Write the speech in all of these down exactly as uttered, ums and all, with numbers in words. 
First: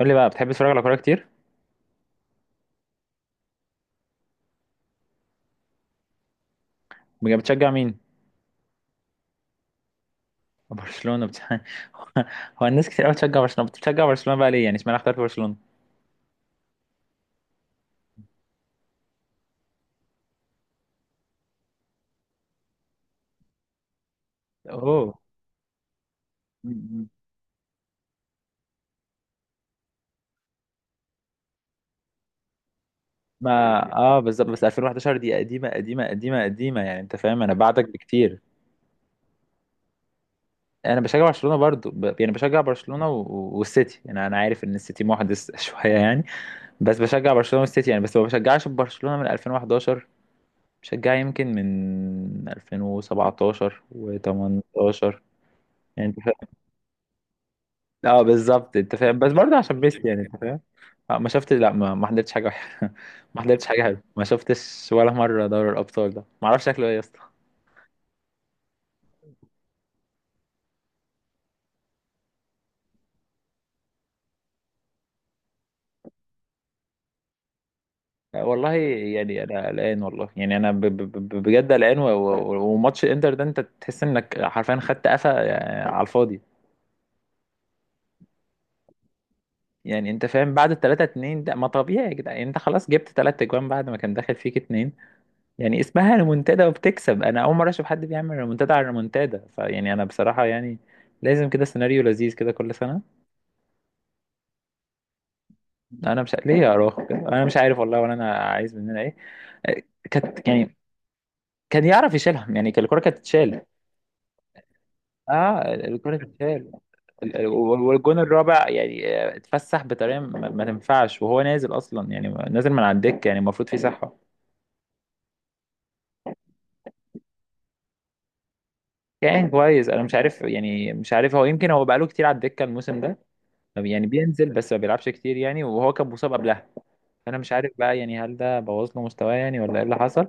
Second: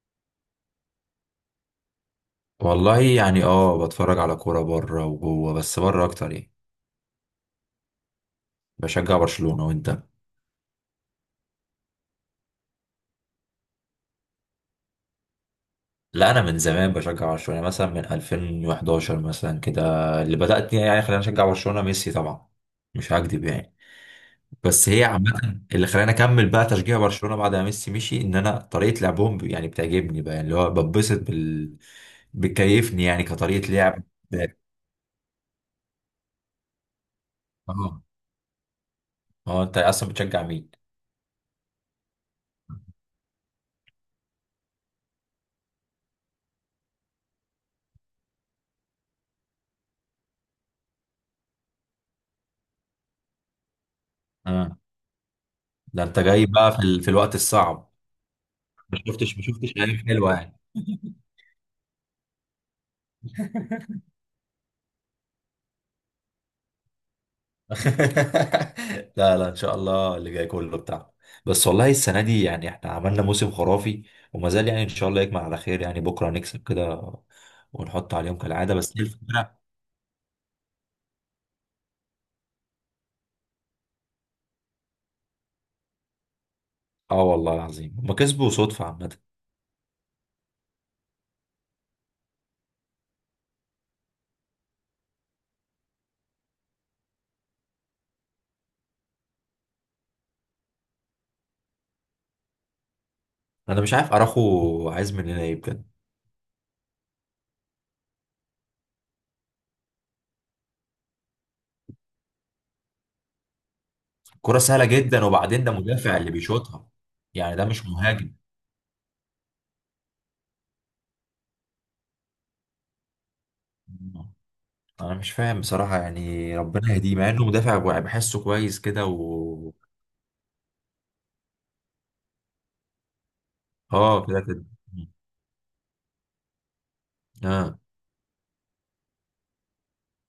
قول لي بقى، بتحب تتفرج على كوره كتير؟ والله يعني اه بتفرج على كورة بره وجوه، بس بره اكتر يعني. بجد بتشجع مين؟ بشجع برشلونة، وانت؟ برشلونه بت... هو الناس كتير قوي بتشجع برشلونه، بتشجع برشلونه بقى ليه؟ يعني اشمعنى اخترت برشلونه؟ لا، انا من زمان بشجع برشلونة مثلا من ألفين وحداشر مثلا كده. اللي بدأت يعني خلاني اشجع برشلونة ميسي طبعا. مش هكدب يعني. بس هي اوه عامة اللي خلاني اكمل بقى م- تشجيع م. برشلونة بعد ما ميسي مشي، ان انا طريقة لعبهم ب- يعني بتعجبني بقى، اللي هو ببسط بال. بتكيفني يعني كطريقة ما لعب. اه بالظبط، بس ألفين وحداشر دي قديمه قديمه قديمه قديمه يعني، انت فاهم، انا بعدك اه، بكتير. اه، انت اصلا بتشجع مين؟ انا بشجع برشلونه برضو ب... يعني بشجع برشلونه و... و- والسيتي، يعني انا عارف ان السيتي محدث شويه يعني. بس بشجع برشلونه والسيتي، يعني بس ما بشجعش برشلونه من ألفين وحداشر، بشجعها يمكن من ألفين وسبعة عشر اه، و18. ده يعني انت انت جاي بقى في, ال... في الوقت الصعب. اه بالظبط، انت ما فاهم؟ بس شفتش ما برضه عشان شفتش ايام ميسي، يعني حلوه انت يعني. فاهم. آه، ما شفتش، لا، ما ما حضرتش حاجه وحشة. ما حضرتش حاجه حلوه، ما شفتش ولا مره دوري الابطال ده، ما اعرفش شكله ايه يا اسطى. لا، لا، ان شاء الله اللي جاي كله بتاع. بس والله السنه دي يعني احنا عملنا موسم خرافي. وما زال يعني ان شاء الله يكمل على خير، يعني بكره نكسب كده ونحط عليهم آه، والله كالعاده، بس هي يعني انا الفكره. قلقان، والله يعني انا ب- ب- ب- بجد قلقان، و- و- وماتش الانتر ده انت تحس انك حرفيا خدت قفا آه، على الفاضي. اه، والله العظيم هما كسبوا صدفه عامه. يعني انت فاهم، بعد ال تلاتة اتنين ده ما طبيعي يا جدعان. يعني انت خلاص جبت ثلاث اجوان بعد ما كان داخل فيك اتنين، يعني اسمها ريمونتادا وبتكسب، انا اول مره اشوف حد بيعمل ريمونتادا على ريمونتادا. فيعني انا بصراحه يعني لازم كده سيناريو لذيذ كده كل سنه. انا مش عارف اراخو عايز مننا ايه بجد. انا مش ليه يا اراخو كده، انا مش عارف والله، ولا انا عايز مننا ايه. آه، كانت يعني كان يعرف يشيلهم، يعني كان الكره كانت تتشال. كره سهله جدا، وبعدين ده اه، الكره مدافع اللي تتشال. بيشوطها. ال- ال- يعني ده مش والجون مهاجم. الرابع يعني آه، اتفسح بطريقه ما ما تنفعش، وهو نازل اصلا يعني، نازل من على الدكه، يعني المفروض في صحه. انا مش فاهم بصراحه، يعني ربنا يهديه مع انه مدافع بحسه كويس كده كان و كويس، انا مش عارف يعني، مش عارف هو، يمكن هو بقاله كتير على الدكه الموسم ده، يعني اه، كده بينزل كده. بس ما بيلعبش كتير يعني، وهو كان مصاب قبلها. انا مش عارف اه، بقى يعني، هل ده بوظ له مستواه يعني، ولا ايه اللي حصل.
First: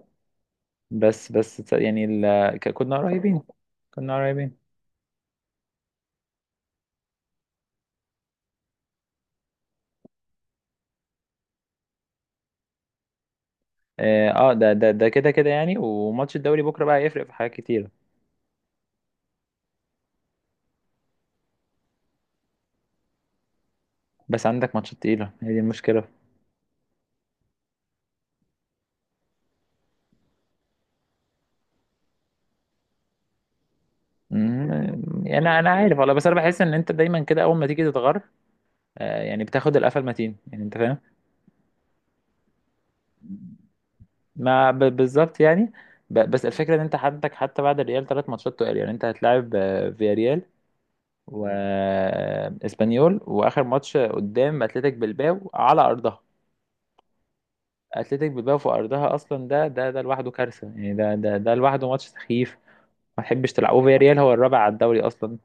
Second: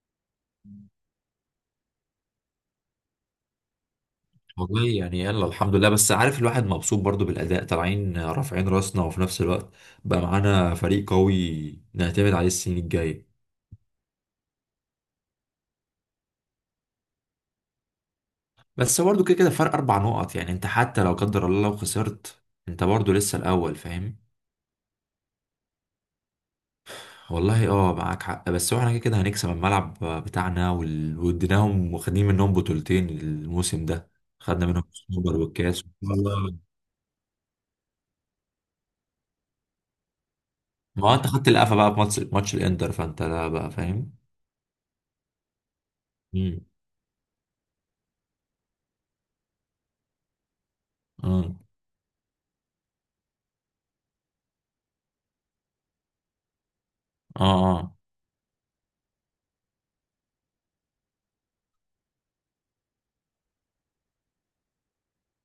بس بس تص- يعني ال... ك- كنا قريبين، كنا قريبين. والله يعني يلا الحمد لله، بس عارف الواحد مبسوط برضو بالأداء، طالعين رافعين راسنا، وفي نفس الوقت بقى معانا فريق قوي نعتمد عليه السنين الجاية. اه، آه، ده ده ده كده كده يعني، وماتش الدوري بكره بقى هيفرق في حاجات كتيره. بس برضو كده كده فرق أربع نقط، يعني أنت حتى لو قدر الله لو خسرت، أنت برضو لسه الأول، فاهم. بس عندك ماتشات تقيله، هي دي المشكله. والله، اه معاك حق، بس هو احنا كده كده هنكسب الملعب بتاعنا، وال- واديناهم واخدين منهم بطولتين الموسم ده. خدنا منهم مم، السوبر يعني انا أنا والكاس عارف والله، بس انا والله. بحس ان انت دايما كده اول ما تيجي تتغر، آه، يعني بتاخد القفا المتين، يعني انت فاهم. ما هو انت خدت القفا بقى في ماتش ماتش الانتر، فانت لا بقى، فاهم. ما ب- بالظبط يعني. ب- بس مم. الفكره ان انت عندك حتى بعد الريال ثلاث ماتشات تقال، يعني انت هتلاعب آه، فياريال اه، واسبانيول، واخر ماتش قدام اتلتيك بلباو على ارضها. اه. اتلتيك بلباو في ارضها اصلا، ده ده ده لوحده كارثه، يعني ده ده ده لوحده ماتش سخيف، ما تحبش تلعبه، في ريال هو الرابع على الدوري اصلا،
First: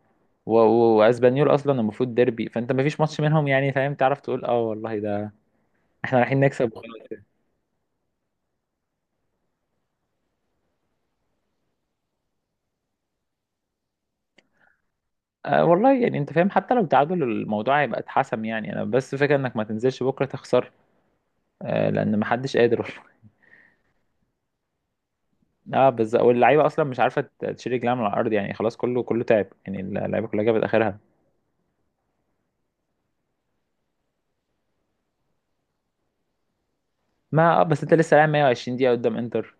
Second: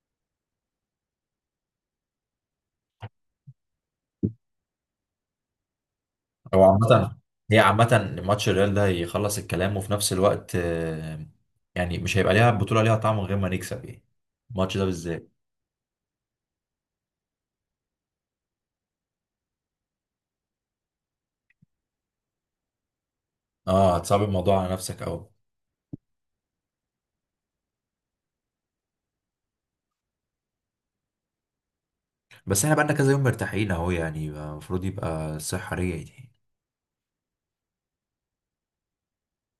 و- و- واسبانيول اصلا المفروض ديربي، فانت ما فيش ماتش منهم يعني، فاهم؟ تعرف تقول اه والله ده احنا رايحين هو نكسب عامة، وخلاص. هي عامة ماتش الريال ده هيخلص الكلام، وفي نفس الوقت آه، يعني مش هيبقى ليها بطولة ليها طعم من غير ما نكسب يعني، الماتش ده بالذات. آه والله، يعني انت فاهم، حتى لو تعادل الموضوع هيبقى اتحسم، يعني انا بس فكره انك ما تنزلش بكره تخسر، آه، لان ما حدش قادر. اه، هتصعب الموضوع على نفسك قوي. اه بالظبط، واللعيبه اصلا مش عارفه ت- تشيل رجلها من الارض يعني، خلاص كله كله تعب، يعني اللعيبه كلها جابت اخرها. بس احنا بقالنا كذا يوم مرتاحين اهو، يعني المفروض يبقى الصحة رجعت يعني. ما اه بس انت لسه لاعب مية وعشرين دقيقه قدام انتر،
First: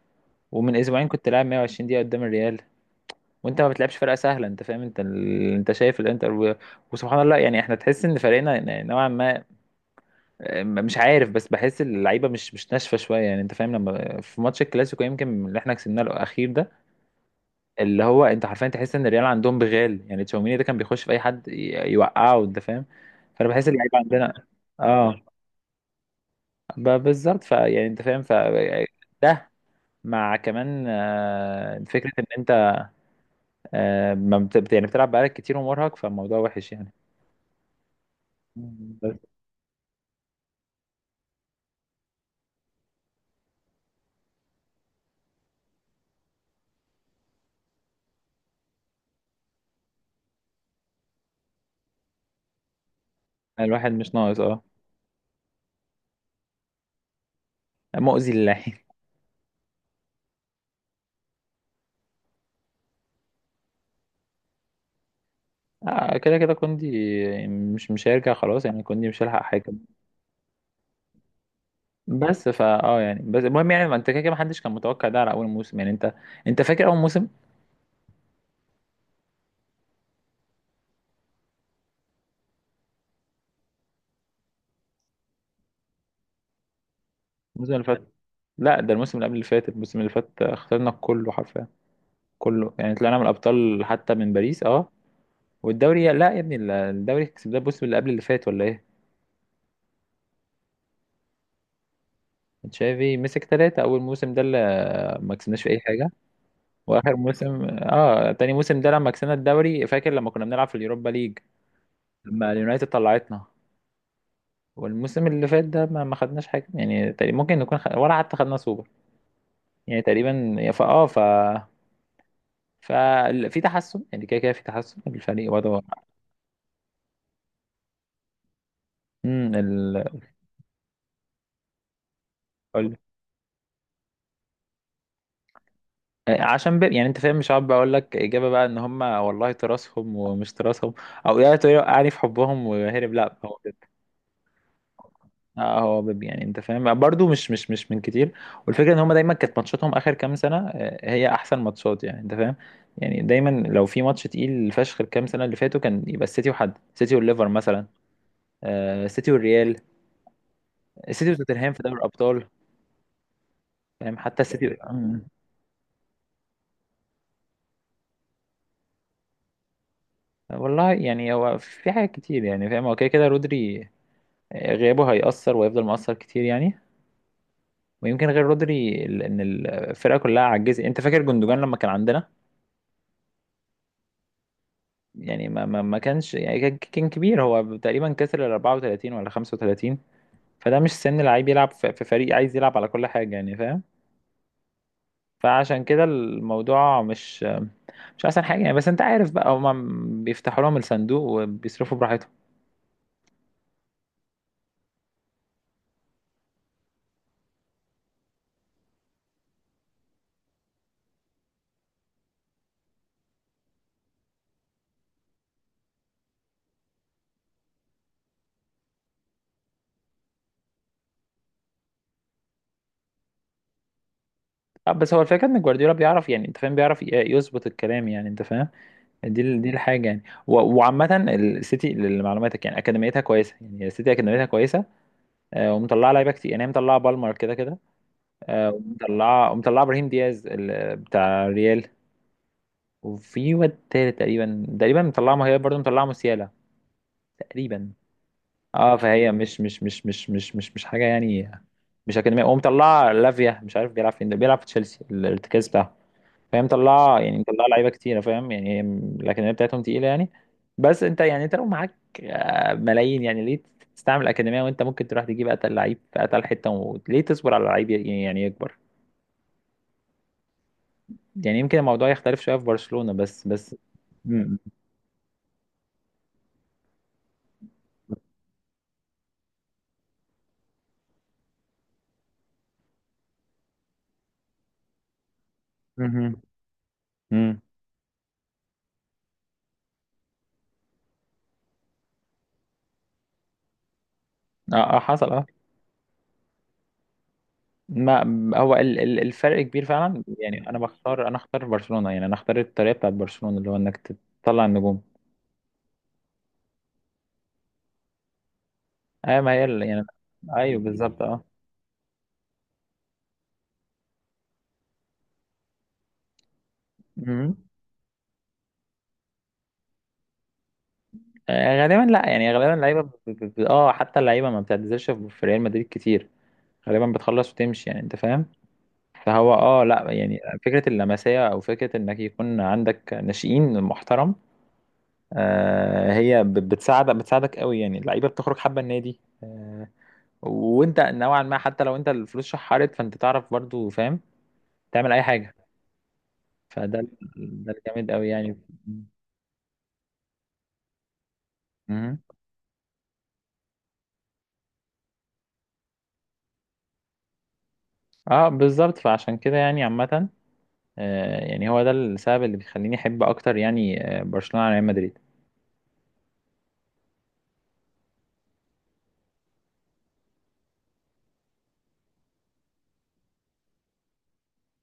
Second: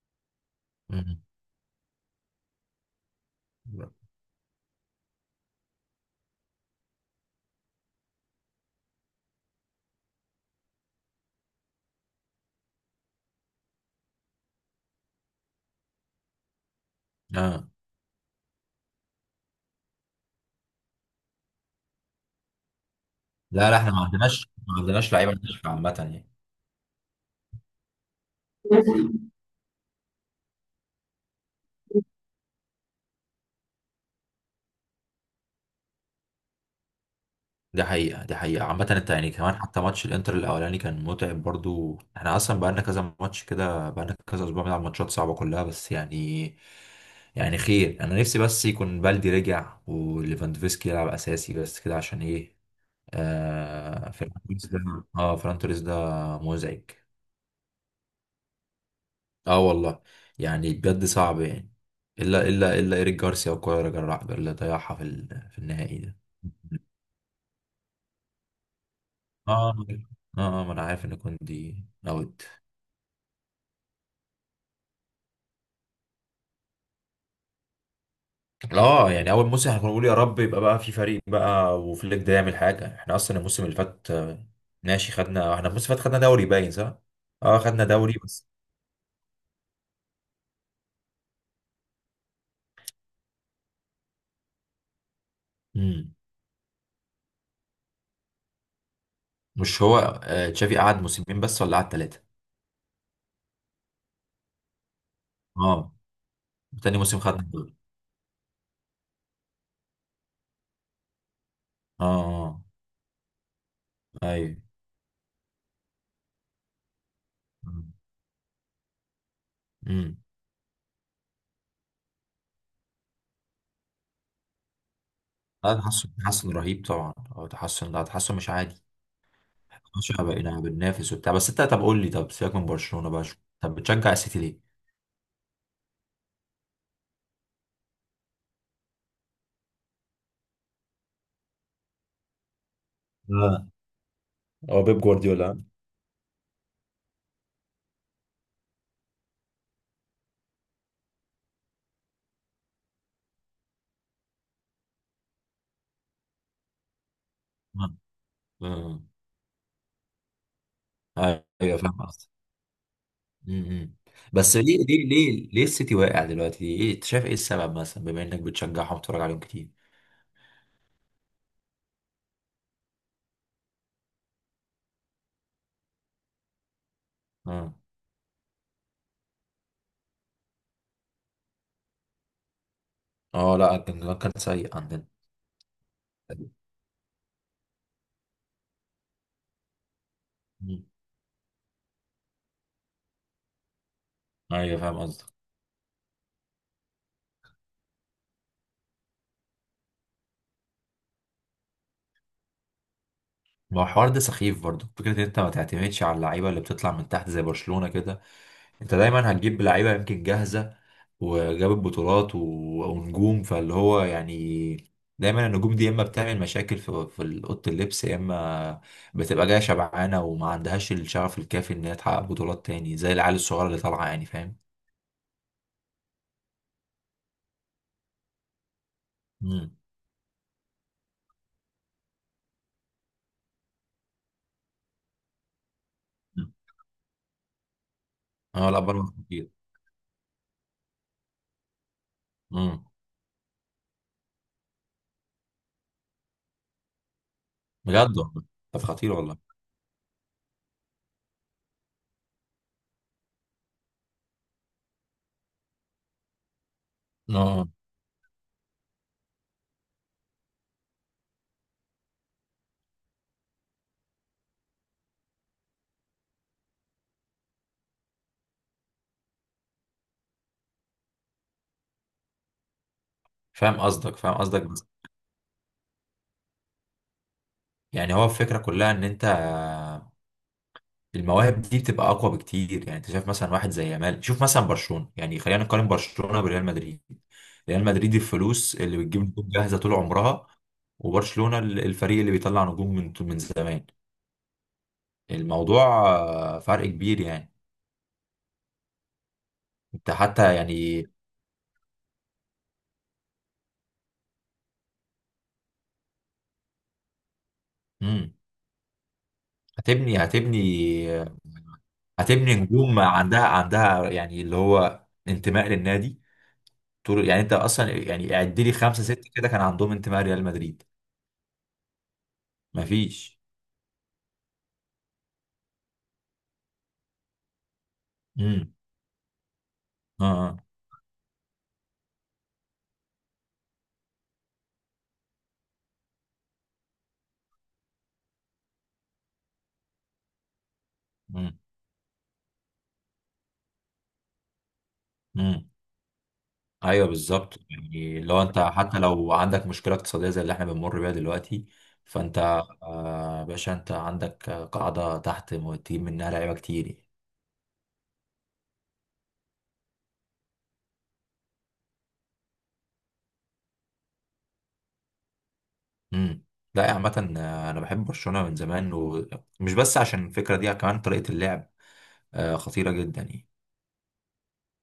ومن اسبوعين مم. كنت لاعب مية وعشرين دقيقه قدام الريال، وانت ما بتلعبش فرقه سهله، انت فاهم، انت ال... انت شايف الانتر و... وسبحان الله. يعني احنا تحس ان فريقنا ن- نوعا ما آه، مش عارف، بس بحس اللعيبه مش مش ناشفه شويه، يعني انت فاهم، لما في ماتش الكلاسيكو يمكن اللي احنا كسبناه الاخير ده، اه، اللي هو انت حرفيا تحس ان الريال عندهم بغال، يعني تشاوميني ده كان بيخش في اي حد ي- يوقعه، انت فاهم. فانا بحس لا، لا، احنا اللعيبه ما عندنا، عندناش ما عندناش اه، لعيبة ناشفة عامة يعني. ب- بالظبط. فيعني انت فاهم ف ده، مع كمان آه، فكره ان انت، آه، ما بت... بت- يعني بتلعب بقالك كتير ومرهق، فالموضوع وحش يعني. دي حقيقة، دي حقيقة عامة، انت بس يعني كمان حتى ماتش الانتر الاولاني كان متعب برضو، احنا اصلا بقالنا كذا ماتش كده، بقالنا كذا اسبوع بنلعب ماتشات صعبة كلها، بس يعني يعني خير، انا نفسي بس يكون بالدي رجع وليفاندوفسكي يلعب اساسي بس كده، عشان ايه. الواحد آه، مش فيران ناقص اه. توريس ده. اه، فيران توريس ده مزعج. مؤذي للعين. اه والله، يعني بجد صعب يعني. الا الا الا ايريك جارسيا وكولر جرع اللي ضيعها في ال- في النهائي آه، ده. كده كده، كوندي مش مش هيرجع خلاص يعني، كوندي مش هيلحق حاجه. اه، اه، آه، ما انا عارف ان كوندي اوت. بس فا اه يعني بس المهم يعني، ما انت كده كده ما حدش كان متوقع ده على اول موسم، يعني انت، انت فاكر اول موسم؟ اه، يعني اول موسم احنا كنا بنقول يا رب يبقى بقى في فريق بقى، وفليك ده يعمل حاجه. احنا اصلا الموسم اللي فات آه، ماشي، خدنا احنا الموسم اللي فات، خدنا دوري، باين صح؟ اه، الموسم اللي خدنا فات؟ دوري بس. لا، ده الموسم اللي قبل اللي فات. الموسم اللي فات خسرنا كله حرفيا، كله يعني، طلعنا من الابطال حتى من باريس، اه، والدوري امم. لا يا ابني. الدوري كسبناه الموسم اللي قبل اللي فات، ولا ايه؟ مش هو آه، تشافي قعد موسمين بس ولا قعد ثلاثه؟ تشافي مسك ثلاثة، أول موسم ده اللي ما كسبناش في أي اه، حاجة. تاني وآخر موسم خدنا موسم، الدوري. اه، تاني موسم ده لما كسبنا الدوري، فاكر لما كنا بنلعب في اليوروبا ليج، اه، لما اه، اليونايتد طلعتنا. آه. ايوه. والموسم اللي فات ده ما ما خدناش حاجة، يعني تقريبا ممكن نكون خد... ولا حتى خدنا سوبر، يعني امم. تقريبا، فا اه ف ففي تحسن يعني، كده كده في تحسن الفريق لا، وضعه. تحسن تحسن رهيب طبعا، اه، تحسن، لا، تحسن مش عادي. امم مش ال... بقينا بننافس وبتاع، بس انت طب قول لي، طب سيبك من قول- برشلونه بقى، شو؟ طب بتشجع السيتي ليه؟ عشان ب... يعني انت فاهم، مش عارف بقول لك اجابه بقى، ان هم والله تراثهم ومش تراثهم، او يا تقول- يعني في حبهم وهرب، لا، هو اه، بيب. هو بيب جوارديولا. اه، هو بيب، يعني انت فاهم برضو، مش مش مش من كتير. والفكره ان هم دايما كانت ماتشاتهم اخر كام سنه آه، هي احسن ماتشات، يعني انت فاهم. يعني دايما لو في ماتش تقيل فشخ الكام سنه اللي فاتوا، كان يبقى السيتي، وحد السيتي والليفر مثلا، آه. آه. آه، السيتي والريال، السيتي وتوتنهام ايوه، في فاهم دوري قصدك. الابطال، أمم. فاهم؟ حتى بس السيتي. ليه ليه مم. ليه ليه السيتي واقع دلوقتي؟ ايه انت شايف ايه السبب، مثلا بما انك بتشجعهم وبتتفرج عليهم كتير؟ والله يعني هو في حاجات كتير، يعني فاهم، هو كده كده رودري آه، غيابه هيأثر ويفضل مؤثر كتير يعني. اه، ويمكن غير رودري ال- ان الفرقة كلها عجزت، انت فاكر جندوجان لما كان عندنا؟ اه، لا، كان كان سيء عندنا. يعني ما ما ما كانش يعني، كان كان كبير، هو تقريبا كسر ال أربعة وثلاثين ولا خمسه وتلاتين، فده أمم. مش سن لعيب يلعب في في فريق عايز يلعب على كل حاجة، يعني فاهم. ايوه، فاهم قصدك. فعشان كده الموضوع مش مش احسن حاجة يعني، بس انت عارف بقى هما بيفتحوا لهم الصندوق وبيصرفوا براحتهم. ما هو الحوار ده سخيف برضو، فكرة ان انت ما تعتمدش على اللعيبة اللي بتطلع من تحت زي برشلونة كده. انت دايما هتجيب لعيبة يمكن جاهزة وجابت بطولات و... ونجوم، فاللي هو يعني دايما النجوم دي يا اما بتعمل مشاكل في في اوضه اللبس، يا اما بتبقى جايه شبعانه وما عندهاش الشغف الكافي ان هي تحقق بطولات تاني زي العيال الصغيره اللي طالعه، يعني فاهم. آه، بس هو الفكره ان جوارديولا بيعرف، يعني انت فاهم، بيعرف ي- يظبط الكلام، يعني انت فاهم، دي ال- دي امم. الحاجه يعني. و- وعامه السيتي لمعلوماتك يعني اكاديميتها كويسه، يعني السيتي اكاديميتها كويسه، آه، ومطلعه لعيبه كتير، يعني هي مطلعه بالمر كده كده، اه، آه، لا، بره خطير. ومطلعه ومطلعه ابراهيم دياز ال- بتاع ريال، امم. وفي واد تالت تقريبا، تقريبا مطلعه، ما هي برضه مطلعه موسيالا تقريبا. بجد والله. طب اه، خطير فهي والله. مش مش مش مش مش مش مش حاجه يعني، مش اكاديميه، ومطلعه لافيا، مش عارف بيلعب فين، ده بيلعب في تشيلسي الارتكاز بتاعه. فهي مطلعه، يعني مطلعه اه، لعيبه كتيره، فاهم يعني، هي م- الاكاديميه بتاعتهم تقيله يعني. بس انت يعني انت لو معاك آه، ملايين، يعني ليه تستعمل الاكاديميه وانت ممكن تروح تجيب اتقل لعيب في اتقل حته؟ وليه تصبر على لعيب ي- يعني يكبر؟ يعني يمكن الموضوع يختلف شويه في برشلونه، بس بس فاهم قصدك، فاهم مم. قصدك، بس يعني هو الفكره كلها ان انت المواهب دي بتبقى اقوى بكتير، يعني انت شايف مثلا واحد زي يامال. شوف مثلا برشلونه، يعني خلينا نقارن مم. برشلونه بريال مدريد. مم. ريال مدريد الفلوس اللي بتجيب نجوم جاهزه طول عمرها، وبرشلونه ال- الفريق اللي بيطلع نجوم من من زمان. اه، آه، حصل، اه. الموضوع آه، فرق كبير يعني. ما هو ال- ال- الفرق كبير انت فعلا، حتى يعني انا يعني بختار، انا اختار برشلونه، يعني انا اختار الطريقه بتاعت برشلونه، اللي هو انك تطلع النجوم. مم. ايوه، ما هي ال- يعني، هتبني هتبني ايوه بالظبط اه. هتبني نجوم عندها عندها يعني اللي هو انتماء للنادي. طول، يعني انت مم. اصلا يعني اعد لي خمسه سته كده، كان عندهم انتماء ريال مدريد. آه، غالبا لا يعني، غالبا اللعيبه ب... مفيش. ب... ب... اه حتى اللعيبه ما بتعتزلش في في ريال مدريد كتير، غالبا بتخلص وتمشي، يعني انت فاهم. امم. فهو اه لا اه، يعني، آه. فكره اللمسيه او فكره انك يكون عندك ناشئين محترم، آه، هي ب... بتساعد، بتساعدك قوي، يعني اللعيبه بتخرج حابه النادي، آه، وانت نوعا ما مم. حتى لو انت الفلوس شحرت، فانت تعرف برضو، فاهم، تعمل اي حاجه. مم. فده ايوه، ال- بالظبط، ده الجامد يعني قوي لو يعني. انت حتى لو عندك مشكله اقتصاديه زي اللي احنا بنمر بيها دلوقتي، مهم. فانت آه، باشا انت عندك آه، قاعده تحت م- تجيب منها لعيبه كتير يعني. اه بالظبط، فعشان كده يعني عامه، آه، يعني هو ده السبب اللي بيخليني احب اكتر، يعني آه، برشلونة على ريال مدريد. مم. لا، عامه آه، انا بحب برشلونه من زمان، ومش بس عشان الفكره دي، كمان طريقه اللعب آه، خطيره جدا يعني.